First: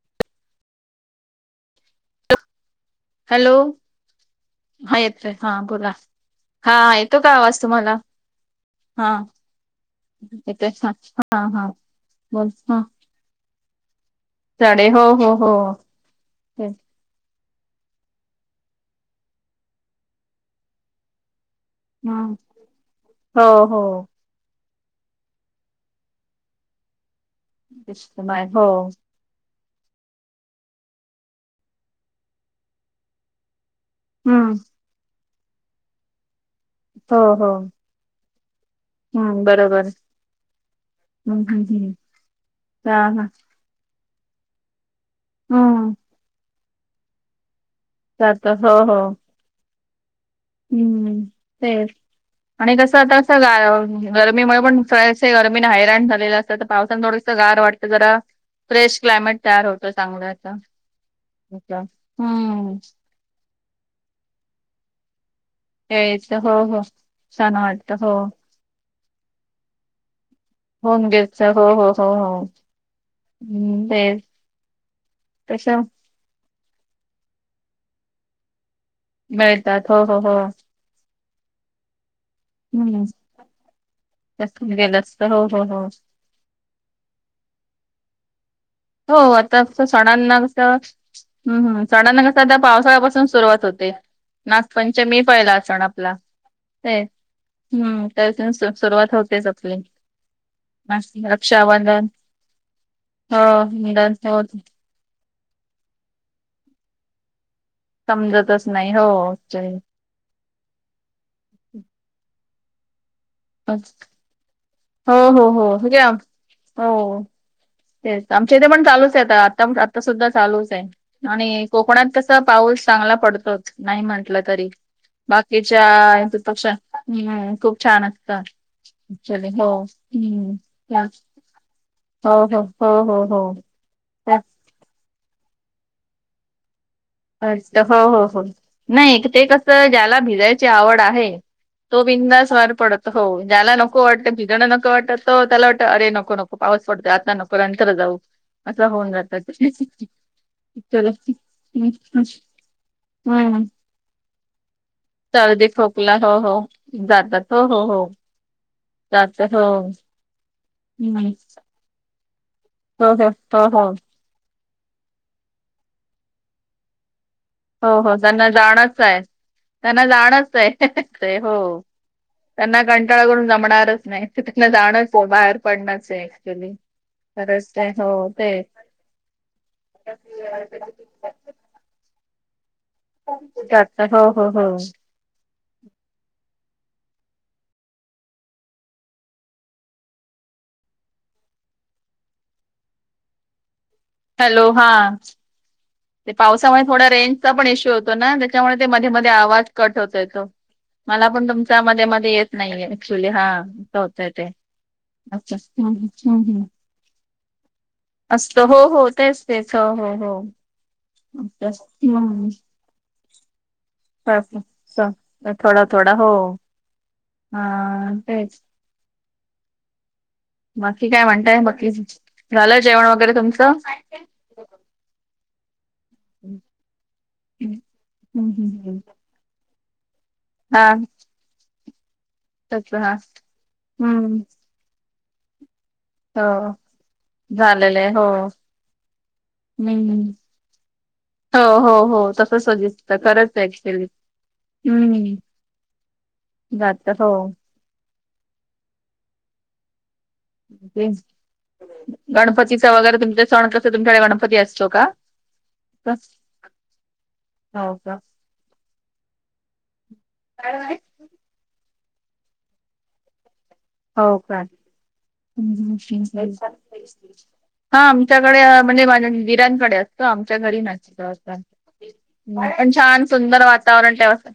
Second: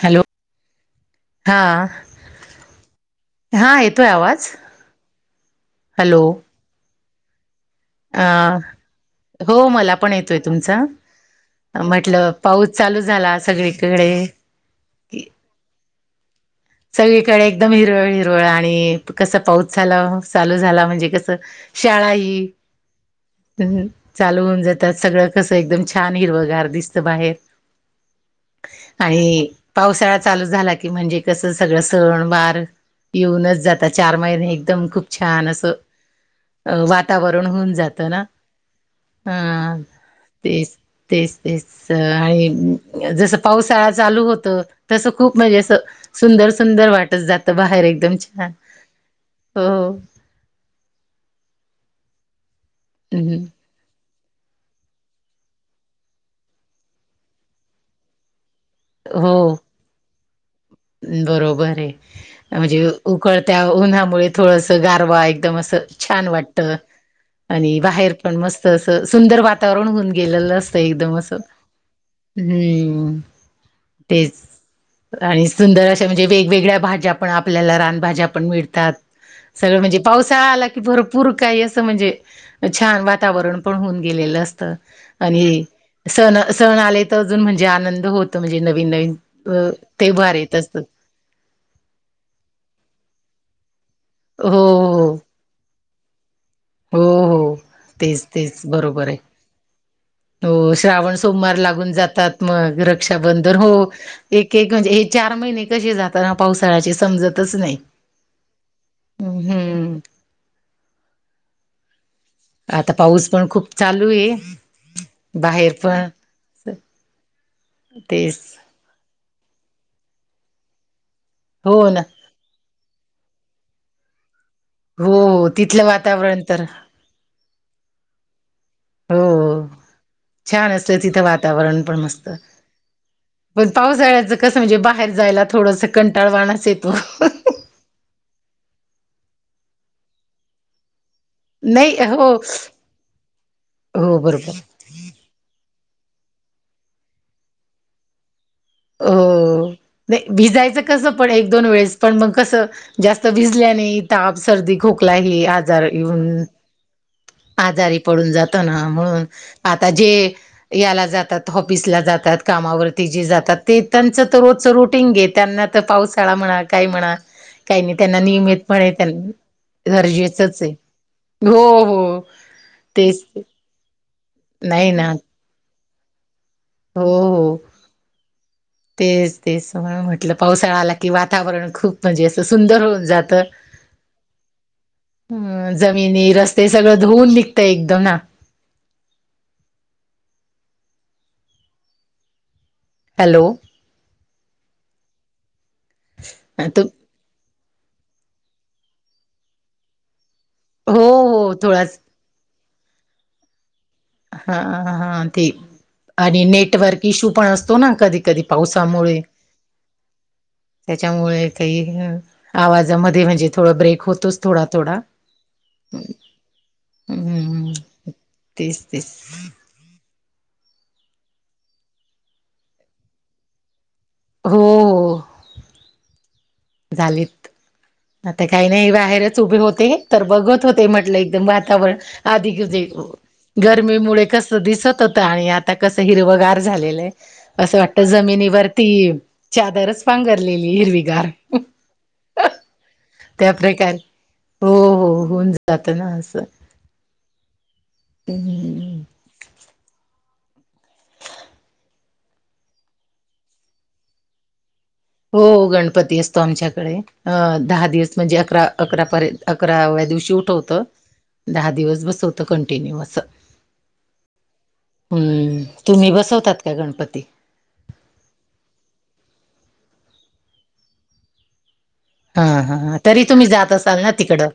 Hello हां. Hello हां येतोय आवांज हॅलो हां येतो कां आवांज तुम्हांला आं हो मलां पणं येतोय तुमचां हा हा हा म्हटलं बोल पाऊस ह चालू झाला सगळीकडे. साडे हो हो हो. सगळीकडे एकदम हिरवळ हिरवळ आहे. कसं पाऊस झाला चालू झाला म्हणजे कसं? शाळा ही हम् हो ह हो ह चालू होऊन जातात सगळं कसं एकदम छान हिरवं गार दिसतं बाहेर. दिसत नाही हो. आणि पावसाळा चालू झाला की म्हणजे कसं सगळं सण वार येऊनच जात तात चार महिने हम्म एकदम खूप छान असं हो वातावरण हो होऊन जातं ना? हा हम्म बरोबर तेच, तेच, हम्म हम्म तेच हम्म हा आहे हा जस पाऊस शळा चालू होत तस खूप म्हणजे हम्म सुंदर सुंदर वाटत जात बाहेर. एकदम जात छान हो हो हो हो. हम्म तेच आणि कसं आता हम्म. सगळं [unintelligible] गरमीमुळे पण सगळे असे गर्मीने हैराण झालेलं असतात तर पावसान थोडस गार वाटतं जरा फ्रेश क्लायमेट हो तयार होतं चांगलं असं. बरोबर आहे म्हणजे उकळत्या उन्हामुळे थोडस गारवा आहे. एकदम अस छान त्यावेळेच वाटत हो हो छान आणि वाटत हो बाहेर पण मस्त. तस सुंदर वातावरण होऊन गेलेलं अस ते होम एकदम असं गेस्ट हो हो हो हो हम्म हम्म ते तेच. आणि तस सुंदर अशा म्हणजे वेगवेगळ्या भाज्या पण आपल्याला रानभाज्या पण मिळतात. सगळं मिळतात म्हणजे हो हो हो पावसाळा आला की भरपूर काही असं म्हणजे छान हम्म वातावरण पण होऊन गेलेलं असतं तसं गेलं असत हो हो आणि हो सण सण आले तर अजून म्हणजे आनंद होतो म्हणजे नवीन नवीन ते बार येत. असत तर हम हम झाडांना कसं त्या पावसाळ्यापासून सुरुवात होते. हो हो नागपंचमी पहिला सण आपला ते हो हो हम्म तेच तेच त्यापासून बरोबर सुरुवात आहे. होतेच आपली. हो श्रावण नाग- सोमवार लागून रक्षाबंधन जातात मग रक्षाबंधन हो. हो एक एक म्हणजे हे चार महिने कसे जातात पावसाळ्याचे समजतच नाही. समजतच नाही हो. हम्म हम. आता पाऊस पण खूप चालू आहे. हो हो हो बाहेर हे पण घ्या हो. तेच आमच्या इथे पण चालूच आहे आता, आता सुद्धा चालूच आहे आणि हो ना कोकणात तर तर पाऊल चांगला पडतोच नाही म्हंटलं तरी हो तिथलं बाकीच्या वातावरण तर पक्षा हम् खूप छान असतं. चले हो हम् छान असतं तिथं वातावरण पण मस्त हो हो हो हो हो. पण पावसाळ्याचं तेच. कसं म्हणजे बाहेर जायला थोडंसं कंटाळवाणस येतो. असतं हो हो हो नाही. ते कसं? ज्याला भिजायची आवड आहे. नाही तो हो बिंदास बाहेर पडतो. हो ज्याला नको हो वाटतं बरोबर भिजणं नको वाटत तो त्याला वाटत अरे नको नको पाऊस पडतो आत्ता नको नंतर जाऊ. असं होऊन जात. हो नाही भिजायचं चल कसं पण एक दोन वेळेस पण मग कसं जास्त हम्म भिजल्या ने ताप, सर्दी, खोक कला हे सर्दी आजार खोकला हो येऊन हो जातात हो हो आजारी हो पडून जातो ना म्हणून जात हो आता जे याला हम्म जातात हॉपिसला जातात कामावरती हो जे हो जातात. हो हो त्यांच तर रोजच रुटींग हे त्यांना तर पावसाळा म्हणा, काय म्हणा. काही नाही हो हो त्यांना नियमितपणे जाणंच त्यां आहे. त्यांना जाणंच आहे हो त्यांना तेच कंटाळा ते. करून जमणारच नाही तिथनं नाही जाणच ना बाहेर पडणंच आहे अक्च्युली हो हो खरंच हो ते तेच तेच म्हटलं पावसाळाला की वातावरण खूप म्हणजे असं सुंदर होऊन जातं हो हो हो. अ जमिनी रस्ते सगळं धुऊन निघतय एकदम ना हॅलो. हॅलो हा. ते तू पावसामुळे थोडा रेंजचा पण इश्यू होतो ना त्याच्यामुळे ते मध्ये मध्ये आवाज कट होत येतो हो मला पण हो तुमचा थोडाच मध्ये मध्ये येत नाहीये ऍक्च्युली हा होतय ते हा हा ते अच्छा हम्म आणि नेटवर्क इश्यू पण असतो ना कधी कधी असतं हो हो पावसामुळे तेच तेच हो हो हो. त्याच्यामुळे काही असतं. हम्म. आवाजामध्ये म्हणजे मध्ये थोडं ब्रेक. होतोच असं, थोडा थोडा. असं. थोडा थोडा हो हम्म हा हम्म तेच तेच. बाकी काय म्हणताय बाकी झालं जेवण वगैरे तुमचं? हो. हो. [unintelligible] झालीत आता हम्म, काही नाही हम्म. बाहेरच उभी होते तर बघत होते हा म्हटलंय एकदम वातावरण आधी कसे त्याच हा गर्मीमुळे हम्म कस दिसत होतं आणि आ आता कसं हिरवगार हो झालेलं आहे. असं झालेलं वाटतं आहे हो जमिनीवरती चादरच हम्म पांघरलेली हे हिरवीगार. हो हो हो तसंच सजेच. त्या प्रकारे हो हो हम्म होऊन जातं ना असं. जात हो हम्म. गणपतीच वगैरे तुमचे सण कसं तुमच्याकडे गणपती असतो का? हो गणपती असतो आमच्याकडे अ दहा हो दिवस का म्हणजे अकरा. अकरापर्यंत अकराव्या दिवशी उठवतो हो दहा दिवस बसवतो कंटिन्यू असं. हो का. हम्म तुम्ही बसवतात का गणपती हा आमच्याकडे म्हणजे माझ्या दिरांकडे असतो आमच्या घरी नसतो अस हा पण हा तरी छान तुम्ही सुंदर जात असाल ना वातावरण तेव्हा तिकडं असं.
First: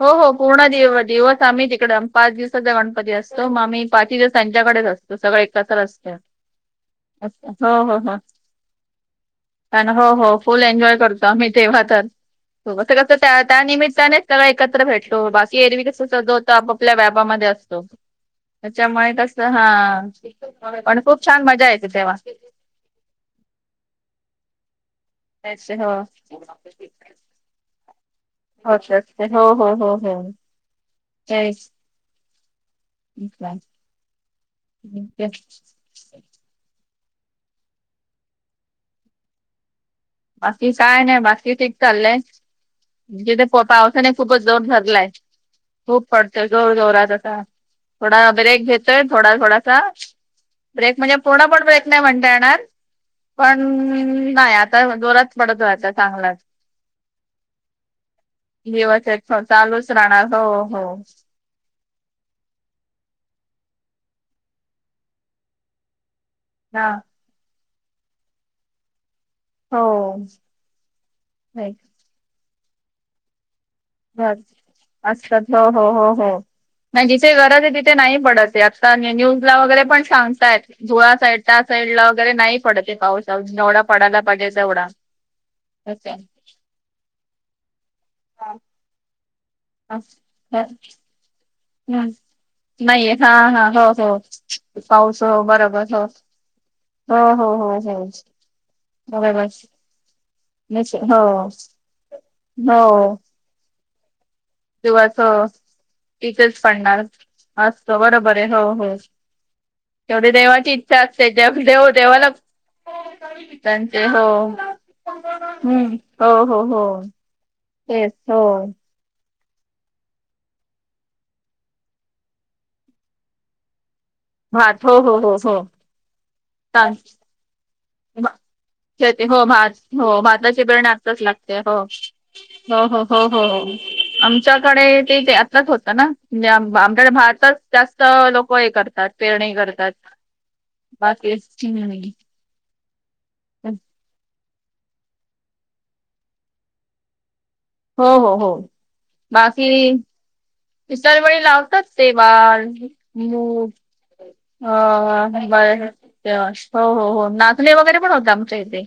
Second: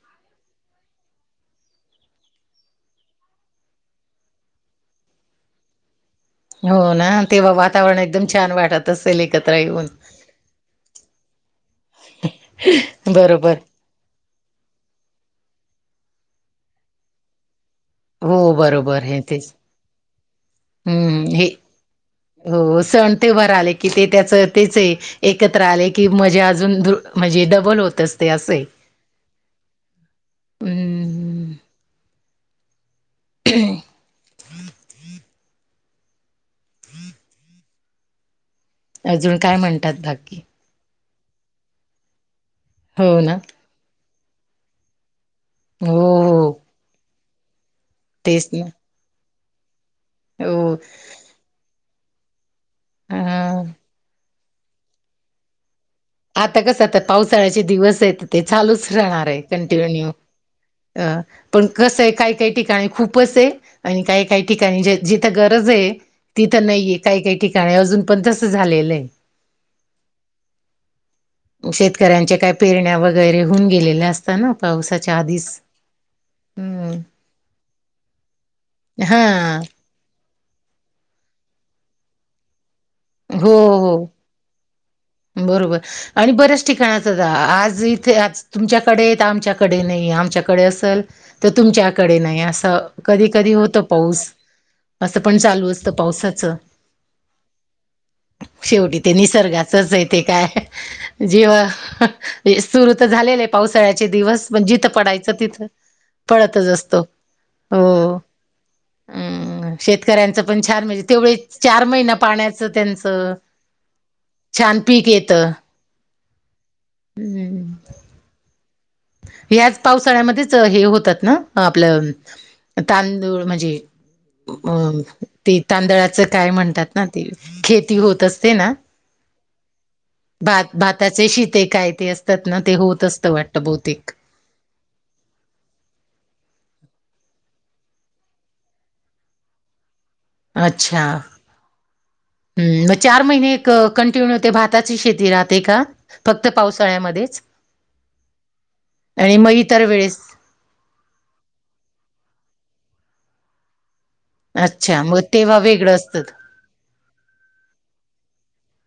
हो हो पूर्ण दिव दिवस आम्ही तिकडं पाच दिवसाचा गणपती असतो मग. आम्ही पाचही दिवस त्यांच्याकडेच असतो सगळे एकत्र असतात. हो ना तेव्हा हो वातावरण हो एकदम छान वाटत असेल एकत्र हो येऊन हो हो फुल एन्जॉय करतो. आम्ही तेव्हा तर ते कसं त्या बरोबर त्या निमित्ताने सगळे एकत्र भेटतो बाकी एरवी कसं जो तो आपापल्या व्यापामध्ये असतो. हो बरोबर त्याच्यामुळे हे कसं तेच हा पण खूप हम्म छान हे मजा येते तेव्हा. हो सण ते वार आले की ते त्याच तेच आहे. एकत्र त्याचे आले हो की मज्जा अजून द म्हणजे डबल होत असते असं आहे. होत असते हो हो हो हो हम्म, काहीच. [unintelligible] अजून काय म्हणतात बाकी? बाकी काय नाही बाकी ठीक चाललंय हो ना, जिथे पावसा इथे ना खूपच जोर धरलायं हो खूप पडतोय हो जोर जोरात असा थोडा तेच ब्रेक ना. घेत तोय थोडा थोडासा हो ब्रेक म्हणजे पूर्ण पण ब्रेक नाही म्हणता येणार. अ पण नाही आता जोरात पडतो आता. चांगला आता कसं आता पावसाळ्याचे दिवस आहेत ते चालूच दिवस राहणार एक आहे चालूच कंटिन्यू. राहणार हो. हा. अ पण कसं आहे काय काही ठिकाणी खूपच आहे काय काही ठिकाणी जिथं गरज आहे. तिथं हा नाहीये काही काही ठिकाणी अजून पण तसं झालेलं आहे. हो. नाही शेतकऱ्यांच्या काय पेरण्या वगैरे होऊन गेले. बस, असतात हो हो हो हो. हम्म, नाही जिथे गरज आहे तिथे नाही पडतं आहे आता हा न्यूज ला वगैरे पण सांगतायेत. धुळा साईडला त्या साईड ला वगैरे नाही पडतं आहे. पाऊस हो जेवढा हो पडायला पाहिजे तेवढा. काही ठिकाणी आज इथे आज तुमच्याकडे तर आमच्याकडे नाही आमच्याकडे असलं. तर तुमच्याकडे नाही असं नाही कधी- हा कधी हा होतं हो हो पाऊस असं पण चालू असतं पावसात. चं? हा ह ह हच. शेवटी ते निसर्गाचच आहे ते काय निश्चित. हो जीव सुरू तर हो झालेले आहे. पावसाळ्याचे दिवस म्हणज जिथं पडायचं तिथं. तिथं चं पडतच असतो. पडणार. असतं हो. बरोबर आहे हो हो अं तेवढी शेतकऱ्यांचं पण देवाची इच्छा असते जेव्हा देवलाचं. त्यांच छान पीक येत. हम्म हो हो हो तेचं हो. याचं पावसाळ्यामध्येच हे होतात ना आपलं तांदूळ म्हणजे भात हो अ- हो हो हो ते तांदळाचं काय म्हणतात ना तांदते ते खेती होत असते ना हो भात हो भाताची बिरण आत्ताच भाताचे लागते हो शेत असतात ना ते हो हो होत हो असतं हो हो वाटतं. किती [inaudible] आमच्याकडे ते त्यातलंच होतं ना म्हणजे आमच्याकडे भातच जास्त लोक हे करतात. पेरणी करतात बाकी [inaudible] ह् मग चार महिने एक कंटिन्यू ते भाताची शेती राहते का फक्त पावसाळ्यामध्येच? हो हो हो आणि म बाकी तर वेळेस. इतर वेळी लावतात तेवा मूग अच्छा मग हो तेव्हा वेगळं असतं ब हो हो हो नाचणे वगैरे पण होते आमच्या इथे.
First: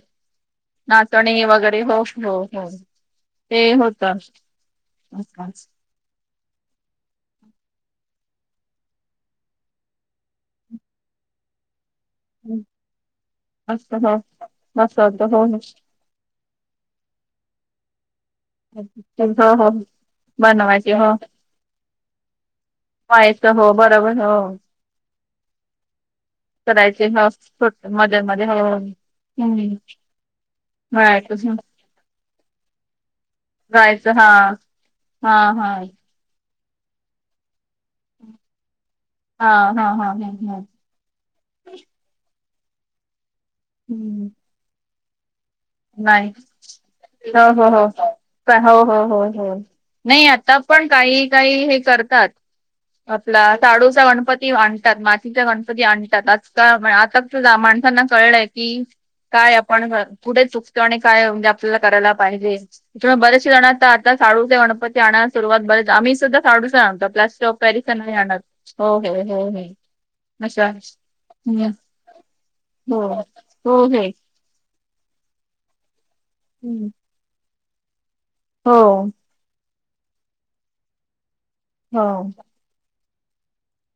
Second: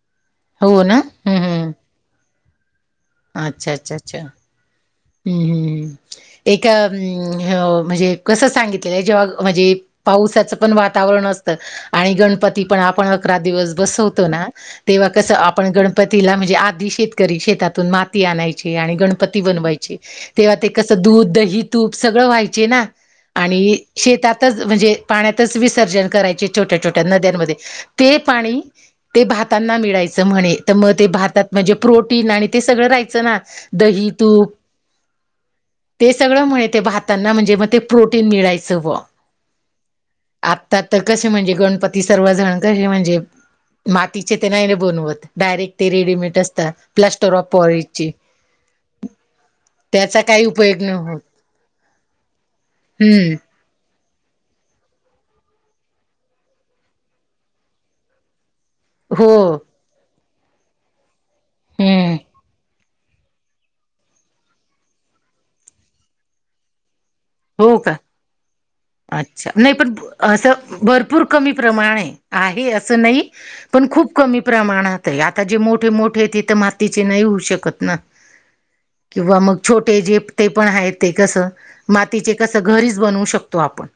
हो ना हम्म नाचणी हम्म वगैरे हो हो हो. अच्छा, अच्छा, अच्छा. नम का [inaudible] हम् एक म्हणजे कसं सांगितलेलं आहे जेव्हा म्हणजे पावसाचं पण वातावरण असतं आणि गणपती पण आपण अकरा दिवस हो बसवतो ना मस्त तेव्हा होत कसं हो आपण गणपतीला म्हणजे आधी शेतकरी शेतातून माती आणायची आणि गणपती हो हो बनवाय चे तेव्हा ते बनवायचे कसं हो दूध दही तूप सगळं व्हायचे ना. व्हायचं हो आणि बरोबर हो शेतातच म्हणजे पाण्यातचं विसर्जन करायचे छोट्या- छोट्या करायचे हो नद्यांमध्ये. छोट ते मध्ये मध्ये हो पाणी ते हम्म भातांना मिळायचं म्हणे तर मग ते जायचं भातात म्हणजे प्रोटीन आणि ते सगळं राहायचं ना. दही जायचं हा तूप हा हा. ते सगळं माहिती हाय भातांना म्हणजे, मग ते प्रोटीन मिळायचं व हां हां हां हां हं. आता तर कसे म्हणजे गणपती सर्वजण कसे, म्हणजे मातीचे ते नाही बनवत डायरेक्ट ते नाही रेडीमेड असतात. प्लास्टर ऑफ पॉरीज चे काय? हो हो हो. नाही काही आता उपयोग पण नाही होत काही काही हे करतात. हम्म आपला शाडूचा गणपती आणतात, मातीचा गणपती आणतात. आजकाल आता माणसांना कळलंय की? काय हो आपण कुठे चुकतो? आणि काय म्हणजे आपल्याला करायला हम्म पाहिजे? इकडे बरेचसे जण आता शाडूचा गणपती आणाय सुरुवात, बरच आम्ही सुद्धा शाडूचा आणतो. प्लास हो का? अच्छा? हो नाही पण अशा असं भरपूर कमी हम्म, प्रमाणे आहे. आहे हो असं नाही. हो पण हे खूप कमी प्रमाणात ते आता जे मोठे मोठे ते तर हम्म, मातीचे नाही होऊ शकत ना? हो. किंवा मग छोटे जे ते पण आहेत. ते कसं हो मातीचे कसं घरीच बनवू शकतो आपण.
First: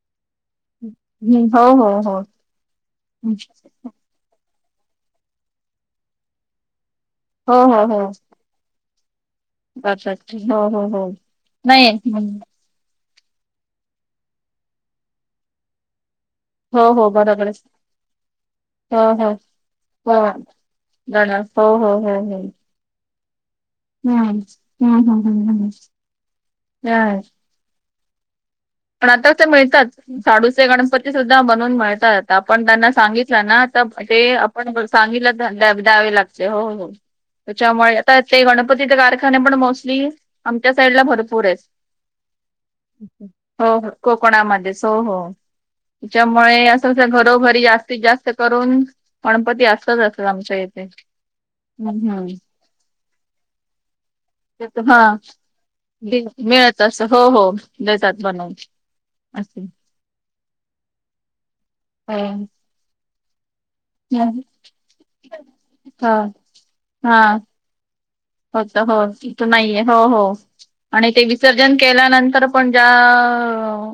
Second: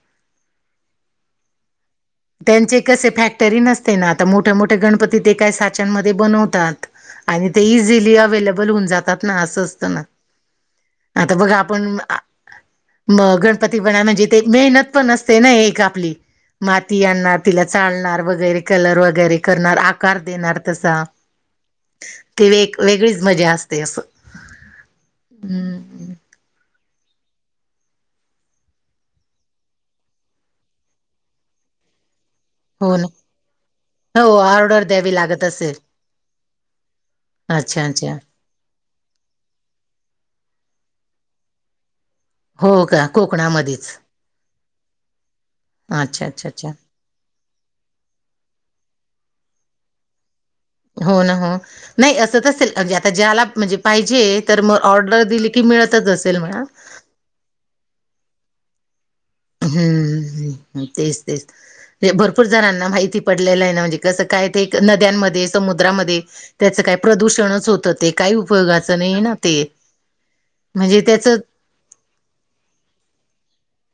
हम्म, हो हो हो त्यांचे कसे हम्म, फॅक्टरी नसते ना? तर मोठे मोठे गणपती ते काय साच्यांमध्ये बनवतात. आणि हो ते हो हो इझीली अवे्लेबल होऊन जातात. ना असं असत ना, अच्छा अच्छा. हो हो हो आता बघ नाही आपण हम्म, मग गणपती बनावं म्हणजे, ते मेहनत पण असते ना एक आपली. हो माती हो आणणार, बरोबर आहे. तिला चालणार वगैरे, कलर हो हो वगैरे करणार आकार हो देणार तसा गणस हो हो हो हो. ती एक वेगळीच मजा अस हं हं हं हं हम्म ह. वाटेल ते मिळतात. शाडूचे गणपती सुद्धा बनवून माहितेत. ते आपण त्यांना सांगितलं, ना तर ते हो ऑर्डर आपण द्यावी सांगीतल लागत असेल द्यावे लागते. हो हो. अच्छा त्याच्यामुळे अच्छा आताच ते गणपतीचे कारखाने पण मोस्टली आमच्या साईड ला भरपूर आहेत. हो का? कोकणा हो हो कोकणामध्येच. हो हो अच्छा अच्छा तिच्यामुळे अच्छा असं घरोघरी जास्तीत जास्त करून गणपती असतच, अस आमच्या इथ हो ना हो. नाही असं असेल, जे आता ज्याला म्हणजे पाहिजे तर ते मग हा ऑर्डर दिली की मिळतच दे- असेल म्हणा. मिळत असं हो हो. देतात बनवून अस हं हं. तेच तेच ते भरपूर हो जणांना माहिती पडलेल आहे ना म्हणजे कस हो काय? ते नद्यांमध्ये, समुद्रामध्ये त्याच काय हा प्रदूषणच होत ते काही होत हो. उपयोगाचं नाही ना इथ ते. नाहीये. हो हो. म्हणजे आणि ते त्याचं विसर र्जन केल्यानंतर, पण ज्या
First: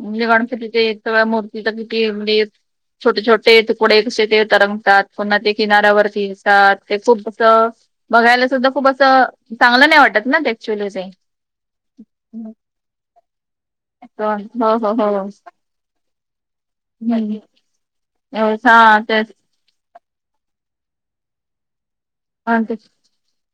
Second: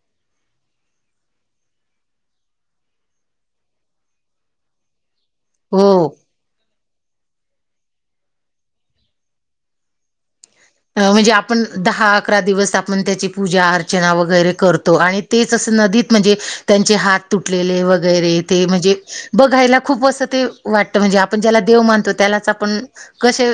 म्हणजे गणपतीचे सगळ्या मूर्तीचा किती म्हणजे? छोटे छोटे तुकडे कसे ते तरंगतात. पुन्हा ते हो. किनाऱ्यावरती येतात. ते खूप अस बघायला सुद्धा खूप अस तर, चांगलं नाही वाटत ना ते? ऍक्च्युली ते अं म्हणजे, आपण दहा अकरा दिवस आपण त्याची पूजा अर र्चना हो वगैरे हो हो करतो. आणि हो तेच अस नदीत म्हणजे, त्यांचे हात हम्म. तुटलेले वगैरे ते एवढं- म्हणजे हा तेच बघायला खूप असं ते वाटत, म्हणजे आपण ज्याला देव मानतो त्यालाच हा, आपण तेच. कसे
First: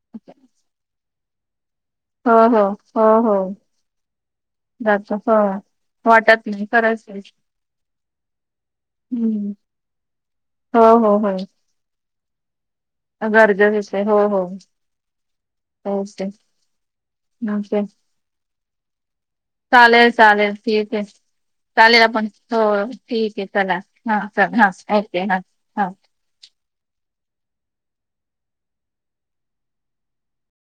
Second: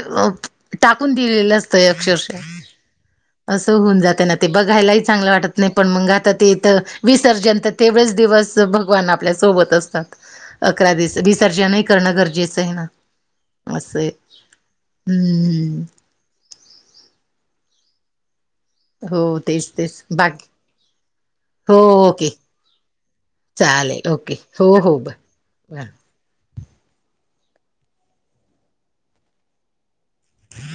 टाकून दिलेलं असतं. हो अक्षरशः हो हो हो असं होऊन जाते ना. ते बघायलाही जात चांगलं हो वाटत नाही. पण मग आता वाटत नाही तिथं खरंच आहे विसर्जन तर तेवढच दिवस जो भगवान हम्म. आपल्यासोबत असतात. हो हो दिवस हो विसर्जनही करणं गरजेचं आहे ना गरजेच आहे. हो हो हं, हं. ह [unintelligible] हो तेच, तेच चालेल बाकी चालेल ठीक आहे. हो चालेल आपण ओके. हो ठीक आहे. चला चालेल हा ओके. चल हा हो, हो. ओक हा [unintelligible]